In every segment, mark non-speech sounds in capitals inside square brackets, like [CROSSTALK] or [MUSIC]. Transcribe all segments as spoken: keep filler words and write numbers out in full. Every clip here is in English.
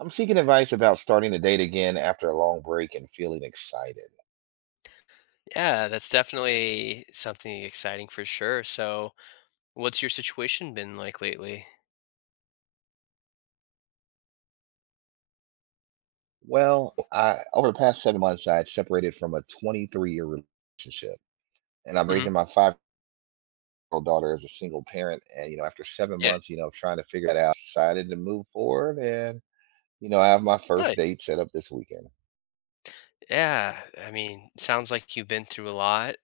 I'm seeking advice about starting a date again after a long break and feeling excited. Yeah, that's definitely something exciting for sure. So, what's your situation been like lately? Well, I over the past seven months, I had separated from a twenty-three year relationship, and I'm Hmm. raising my five year old daughter as a single parent. And you know, after seven Yeah, months, you know, of trying to figure that out, decided to move forward, and you know, I have my first date nice. set up this weekend. Yeah, I mean, sounds like you've been through a lot.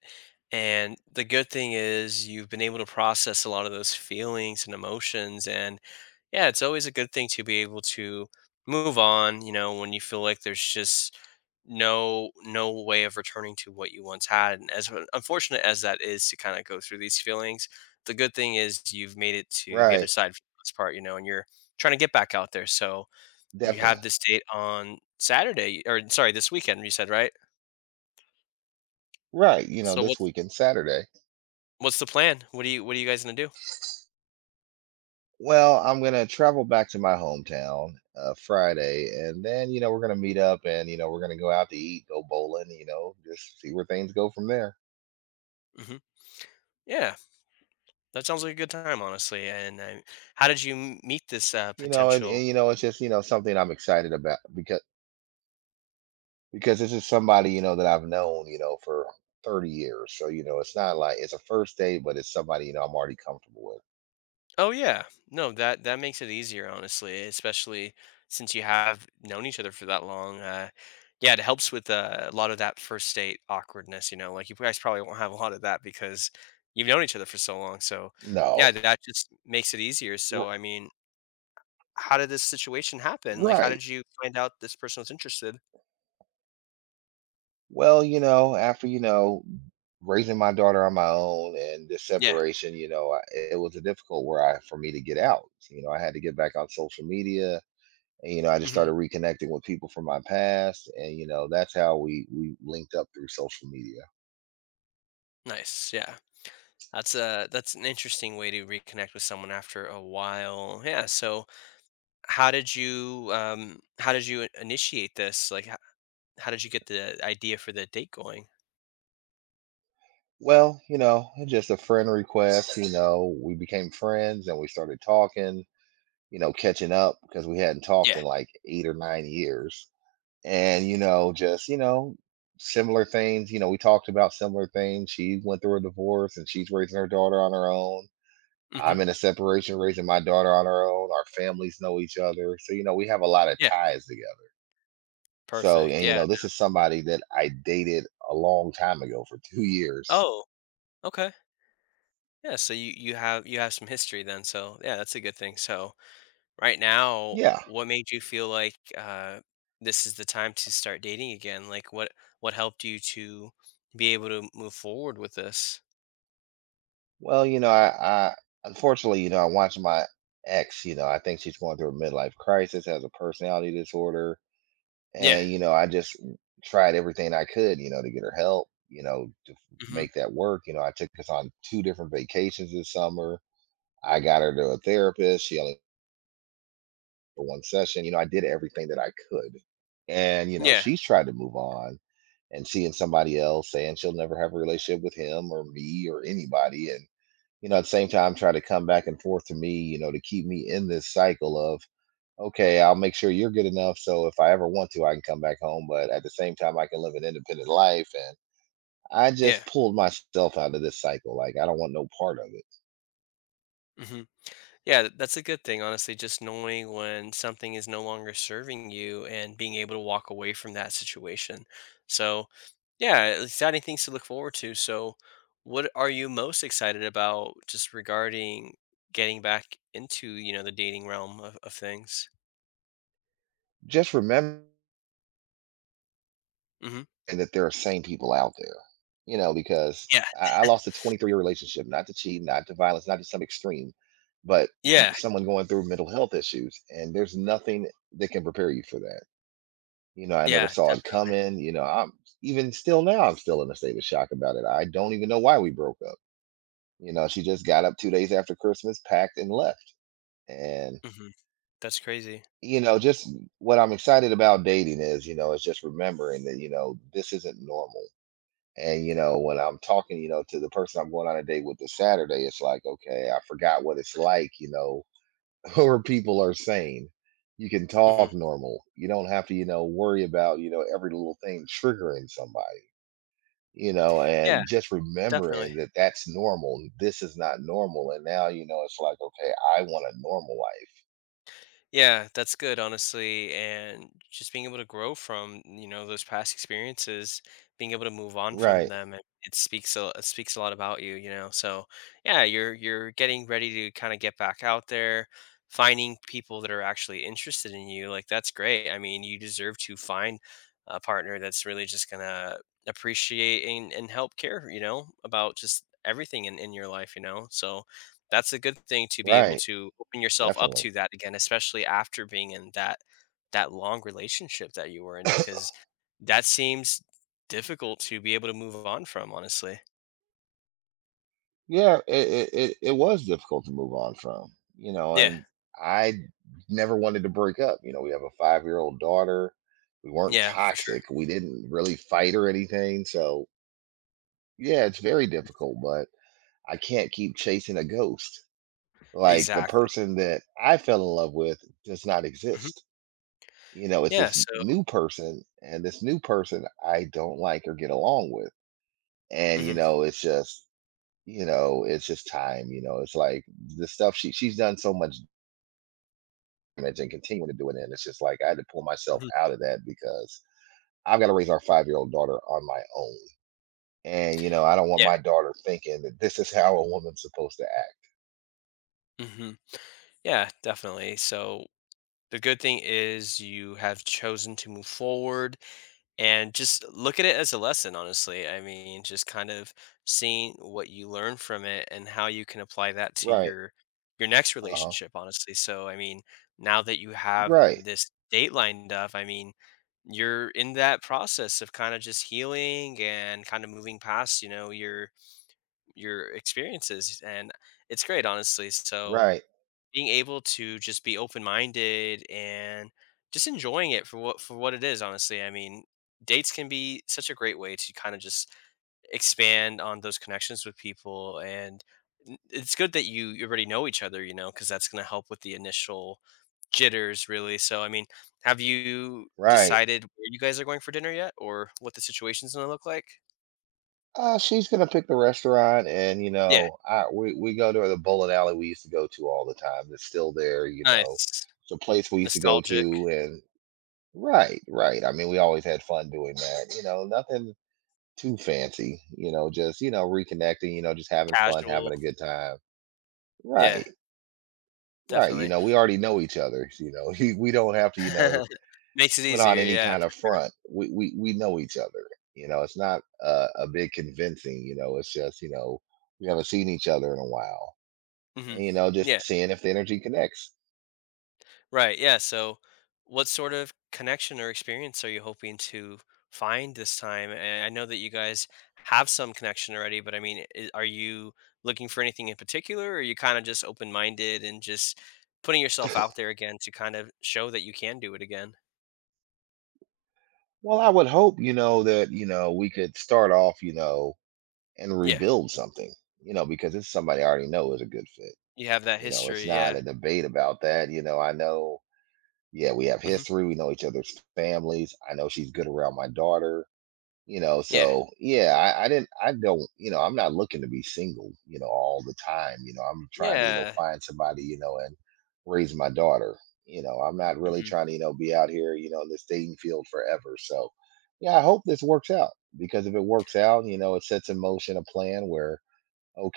And the good thing is you've been able to process a lot of those feelings and emotions. And yeah, it's always a good thing to be able to move on, you know, when you feel like there's just no no way of returning to what you once had. And as un- unfortunate as that is to kind of go through these feelings, the good thing is you've made it to the other Right, side for the most part, you know, and you're trying to get back out there. So you have definitely. this date on Saturday, or sorry, this weekend you said, right? Right, you know, So this what's weekend, Saturday. what's the plan? What do you, what are you guys gonna do? Well, I'm gonna travel back to my hometown uh, Friday, and then you know we're gonna meet up, and you know we're gonna go out to eat, go bowling, you know, just see where things go from there. Hmm. Yeah, that sounds like a good time, honestly. And I, how did you m- meet this uh, You know, and, potential? and you know it's just you know something I'm excited about because because this is somebody you know that I've known you know for thirty years, so you know it's not like it's a first date, but it's somebody you know I'm already comfortable with. Oh yeah. No, that that makes it easier, honestly, especially since you have known each other for that long. Uh, yeah, it helps with uh, a lot of that first date awkwardness. You know, like you guys probably won't have a lot of that because you've known each other for so long. So No, yeah, that just makes it easier. r- So I mean, how did this situation happen? Like, how right. did you find out this person was interested? Well, you know, after, you know, raising my daughter on my own and this Yeah. separation, you know, I, it was a difficult where I for me to get out. You know, I had to get back on social media, and you know, I just Hmm. started reconnecting with people from my past, and you know, that's how we we linked up through social media. Nice. Yeah. That's a that's an interesting way to reconnect with someone after a while. Yeah. So how did you um how did you i- initiate this, like how, how did you get the idea for the date going? Well, you know, just a friend request. You know, we became friends and we started talking. You know, catching up because we hadn't talked Yeah. in like eight or nine years, and you know just you know similar things, you know, we talked about similar things. She went through a divorce and she's raising her daughter on her own. Hmm. I'm in a separation raising my daughter on her own. Our families know each other, so you know we have a lot of Yeah, ties together. So, perfect, and you yeah. know this is somebody that I dated a long time ago for two years. Oh, okay, yeah. So you you have, you have some history then, so yeah, that's a good thing. So right now, Yeah. what made you feel like uh this is the time to start dating again? Like what what helped you to be able to move forward with this? Well, you know i, I unfortunately you know I watched my ex. You know, I think she's going through a midlife crisis, has a personality disorder, Yeah. and you know I just tried everything I could, you know, to get her help, you know to f- Hmm. make that work. You know, I took us on two different vacations this summer. I got her to a therapist. She only for one session. You know, I did everything that I could, and you know Yeah. she's tried to move on and seeing somebody else, saying she'll never have a relationship with him or me or anybody. And you know at the same time try to come back and forth to me, you know, to keep me in this cycle of, "Okay, I'll make sure you're good enough so if I ever want to, I can come back home, but at the same time, I can live an independent life." And I Yeah. just pulled myself out of this cycle. Like, I don't want no part of it. Hmm. Yeah, th- that's a good thing, honestly, just knowing when something is no longer serving you and being able to walk away from that situation. So, yeah, exciting things to look forward to. So, what are you most excited about just regarding getting back into, you know, the dating realm of, of things? Just remember Hmm. that there are sane people out there, you know, because Yeah, I, I lost a twenty-three year relationship, not to cheat, not to violence, not to some extreme, but m- yeah, someone going through mental health issues. And there's nothing that can prepare you for that. You know, I never yeah, saw it definitely. coming. You know, I'm even still now, I'm still in a state of shock about it. I don't even know why we broke up. You know, she just got up two days after Christmas, packed, and left, and, Hmm. That's crazy. you know, just what I'm excited about dating is, you know, is just remembering that, you know, this isn't normal, and, you know, when I'm talking, you know, to the person I'm going on a date with this Saturday, it's like, "Okay, I forgot what it's like," you know, [LAUGHS] where people are sane. You can Hmm. talk normal. You don't have to, you know, worry about, you know, every little thing triggering somebody. You know, Yeah, and just definitely. remembering that that's normal. This is not normal. And now, you know, it's like, okay, I want a normal life. Yeah, that's good, honestly. And just being able to grow from, you know, those past experiences, being able to move on from Right, them, it, it speaks a, it speaks a lot about you, you know. So yeah, you're you're getting ready to kind of get back out there, finding people that are actually interested in you. Like, that's great. I mean, you deserve to find a partner that's really just gonna appreciate and, and help care, you know, about just everything in, in your life, you know. So that's a good thing to be able right, to open yourself up definitely. to that again, especially after being in that that long relationship that you were in, [COUGHS] because that seems difficult to be able to move on from, honestly. Yeah, it, it, it it was difficult to move on from, you know, Yeah. and I never wanted to break up. You know, we have a five year old daughter. We weren't Yeah, for sure. toxic. We didn't really fight or anything. So, yeah, it's very difficult, but I can't keep chasing a ghost. Like, the Exactly. person that I fell in love with does not Mhm. exist. You know, it's Yeah, this so new person, and this new person I don't like or get along with. And, you mhm, know, it's just, you know, it's just time. You know, it's like the stuff she she's done so much damage and continuing to do it. And it's just like I had to pull myself mhm, out of that because I've got to raise our five year old daughter on my own. And, you know, I don't want yeah, my daughter thinking that this is how a woman's supposed to act. mhm. Yeah, definitely. So the good thing is you have chosen to move forward and just look at it as a lesson, honestly. I mean, just kind of seeing what you learn from it and how you can apply that to Right. your your next Uh huh. relationship, honestly. So I mean, now that you have Right. this date lined up, I mean, you're in that process of kind of just healing and kind of moving past, you know, your your experiences, and it's great, honestly. So Right. being able to just be open-minded and just enjoying it for what, for what it is, honestly. I mean, dates can be such a great way to kind of just expand on those connections with people. And n- it's good that you you already know each other, you know, because that's going to help with the initial jitters, really. So, I mean, have you Right. decided where you guys are going for dinner yet, or what the situation's going to look like? Uh, she's gonna pick the restaurant, and you Yeah, know, I we we go to the bowling alley we used to go to all the time. It's still there, you know. nice. It's a place we used to go Nostalgic, to, and right, right. I mean, we always had fun doing that. You know, nothing too fancy. You know, just you know, reconnecting. You know, just having fun, casual. having a good time. Yeah, Right, right. You definitely. know, we already know each other. You know, [LAUGHS] we we don't have to. You know, [LAUGHS] Makes it put easier, on any yeah, kind for of sure. front. We we we know each other. You know, it's not a, a big convincing. You know, it's just you know we haven't seen each other in a while, Mhm. and you know just Yeah, seeing if the energy connects. right, yeah, so what sort of connection or experience are you hoping to find this time? And I know that you guys have some connection already, but I mean, I are you looking for anything in particular, or are you kinda just open-minded and just putting yourself out there again to kind of show that you can do it again? Well, I would hope you know that you know we could start off you know and Yeah, rebuild something. You know, because it's somebody I already know is a good fit. you have that You know, it's history, not yeah. a debate about that. You know, I know. Yeah, we have Mhm. history. We know each other's families. I know she's good around my daughter. You know, Yeah. so yeah, I, I didn't I don't you know I'm not looking to be single, you know, all the time. You know, I'm trying to, you know, Yeah. find somebody, you know, and raise my daughter. You know, I'm not really Mhm. trying to, you know, be out here, you know, in this dating field forever. So yeah, I hope this works out, because if it works out, you know, it sets in motion a plan where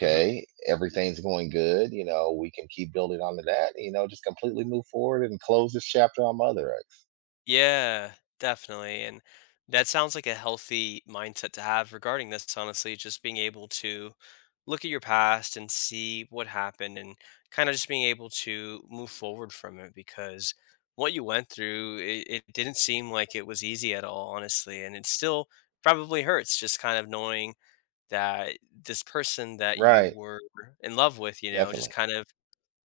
Mhm. everything's going good, you know, we can keep building onto that, you know, just completely move forward and close this chapter on mother x. Yeah, definitely. And that sounds like a healthy mindset to have regarding this, honestly, just being able to look at your past and see what happened, and kind of just being able to move forward from it. Because what you went through, it, it didn't seem like it was easy at all, honestly. And it still probably hurts, just kind of knowing that this person that you Right, were in love with, you know, just definitely. kind of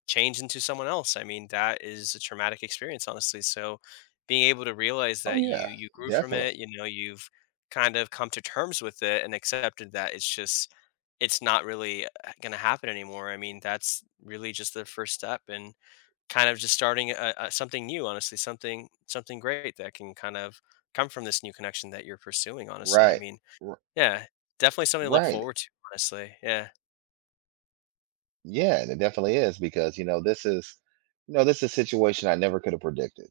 change into someone else. I mean, that is a traumatic experience, honestly. So being able to realize Oh that you yeah, you grew from definitely. it, you know, you've kind of come to terms with it and accepted that it's just, it's not really going to happen anymore. I mean, that's really just the first step. And kind of just starting a, a, something new, honestly, something, something great that can kind of come from this new connection that you're pursuing, honestly. I Right. mean, yeah, definitely something to look Right. forward to, honestly. Yeah. Yeah, and it definitely is because, you know, this is, you know, this is a situation I never could have predicted.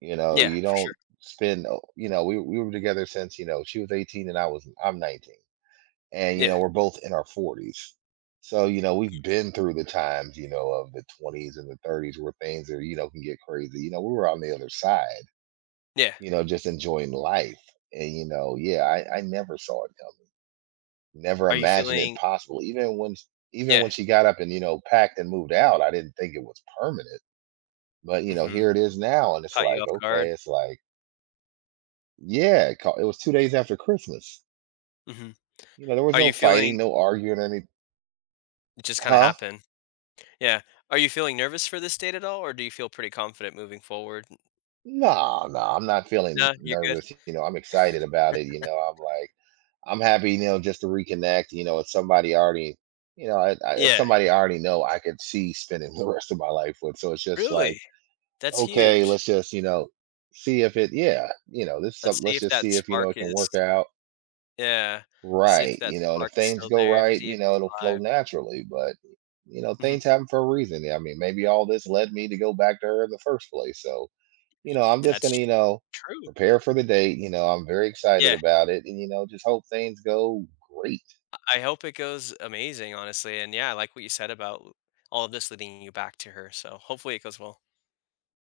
You know, Yeah, you for sure. don't spend, oh, you know, we we were together since, you know, she was eighteen and I was I'm nineteen. And, you Yeah. know, we're both in our forties. So, you know, we've been through the times, you know, of the twenties and the thirties where things are, you know, can get crazy. You know, we were on the other side, Yeah. you know, just enjoying life. And, you know, yeah, I, I never saw it, never Are you imagined it feeling, possible. Even when even yeah. when she got up and, you know, packed and moved out, I didn't think it was permanent. But, you know, Mhm. here it is now and it's Caught you like, off guard. okay, it's like, yeah, it, ca- it was two days after Christmas. Mhm. You know, there was Are you no feeling, fighting, no arguing or any, it just kinda huh? happened. Yeah. Are you feeling nervous for this date at all, or do you feel pretty confident moving forward? No, no, I'm not feeling No, you're good? nervous, you know, I'm excited about it, you know. I'm like I'm happy, you know, just to reconnect, you know, it's somebody I already you know, I, I, it's Yeah. somebody I already know I could see spending [LAUGHS] the rest of my life with. So it's just Really? like, That's okay, huge. let's just, you know, see if it, yeah, you know, this Let's something, see let's if just that see if, you know, spark it can is, work out yeah. See if right, that you know, and if spark is things still go there, right, see you if know, it's it'll flow alive. naturally. But, you know, Mhm. things happen for a reason. Yeah, I mean, maybe all this led me to go back to her in the first place. So, you Y know, I'm just that's going to, tr you know, True. prepare for the date. You know, I'm very excited Yeah. about it and, you know, just hope things go great. I I hope it goes amazing, honestly, and yeah, I like what you said about all of this leading you back to her, so hopefully it goes well.